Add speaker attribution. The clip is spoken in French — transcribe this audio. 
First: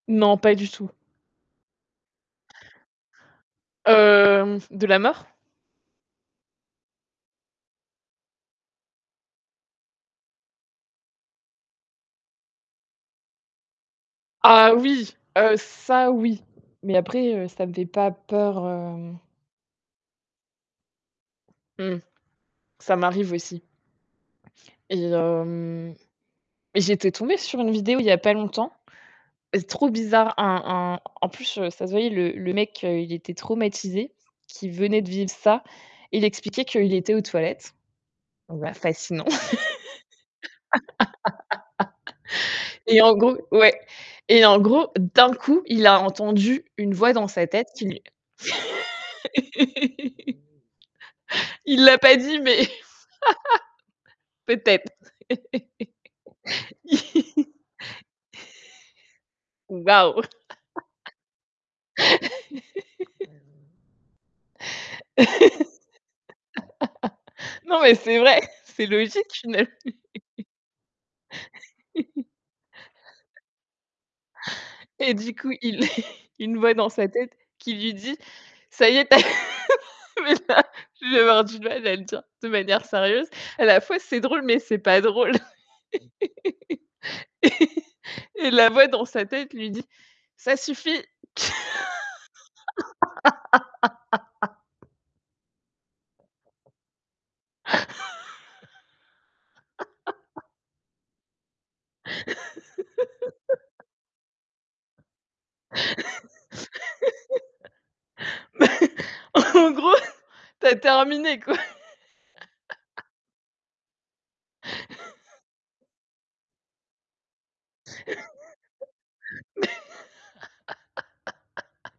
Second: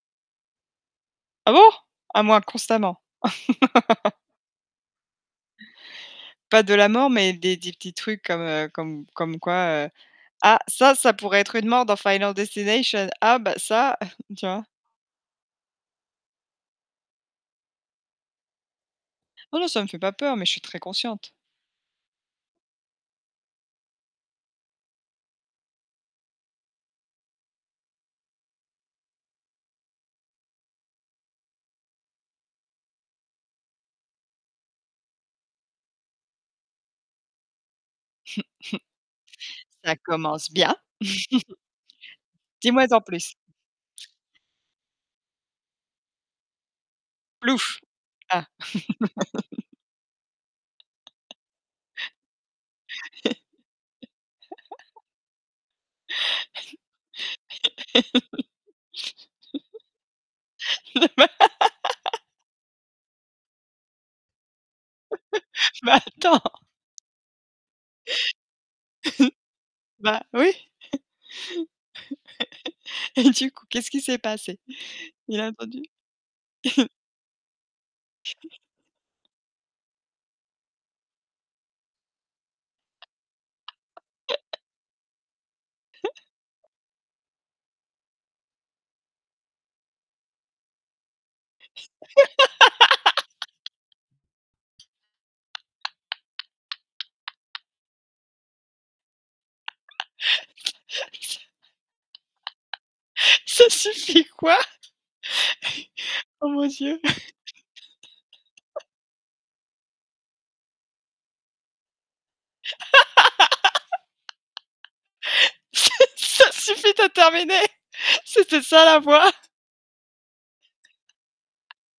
Speaker 1: Non, pas du tout.
Speaker 2: Ah bon? Ah moi, constamment.
Speaker 1: Hem, de la mort?
Speaker 2: Pas de la mort, mais des des petits trucs comme, heu, comme comme quoi, heu,: «Ah, ça ça pourrait être une mort dans, Final Destination. Ah, bah, ça!» tu vois?
Speaker 1: Ah, oui, heu, ça oui, mais après, heu, ça me fait pas peur, hem
Speaker 2: Oh, non, ça me fait pas peur, mais je suis très consciente.
Speaker 1: Mmh, ça m'arrive aussi. Et hem, j'étais tombée sur une vidéo il y a pas longtemps, trop bizarre, un un en plus, heu, ça se voyait, le le mec, heu, il était traumatisé, qu'il venait de vivre ça, il expliquait qu'il était aux toilettes. Donc, bah, fascinant.
Speaker 2: Ça commence bien. Dis-moi en
Speaker 1: Et en
Speaker 2: plus.
Speaker 1: gros ouais et en gros, d'un coup, il a entendu une voix dans sa tête
Speaker 2: Plouf!
Speaker 1: qui lui
Speaker 2: Ah.
Speaker 1: Il l'a pas dit, mais peut-être. Waouh.
Speaker 2: Bah, attends.
Speaker 1: Non, mais c'est vrai, c'est logique une l
Speaker 2: Bah, oui. Du coup, qu'est-ce qui s'est passé?
Speaker 1: Et du
Speaker 2: Il a
Speaker 1: coup,
Speaker 2: entendu?
Speaker 1: il a une voix dans sa tête qui lui dit: «Ca y est, tu as» mais là, je vais avoir du mal à le dire de manière sérieuse. À la fois, c'est drôle, mais c'est pas drôle. Et la voix dans sa tête lui dit: «Ça suffit».
Speaker 2: Ça ça ça suffit quoi. Oh mon Dieu.
Speaker 1: Bah, en gros, tu as terminé, quoi.
Speaker 2: Ça ça suffit, tu as terminé. C'était ça la voix.
Speaker 1: Mais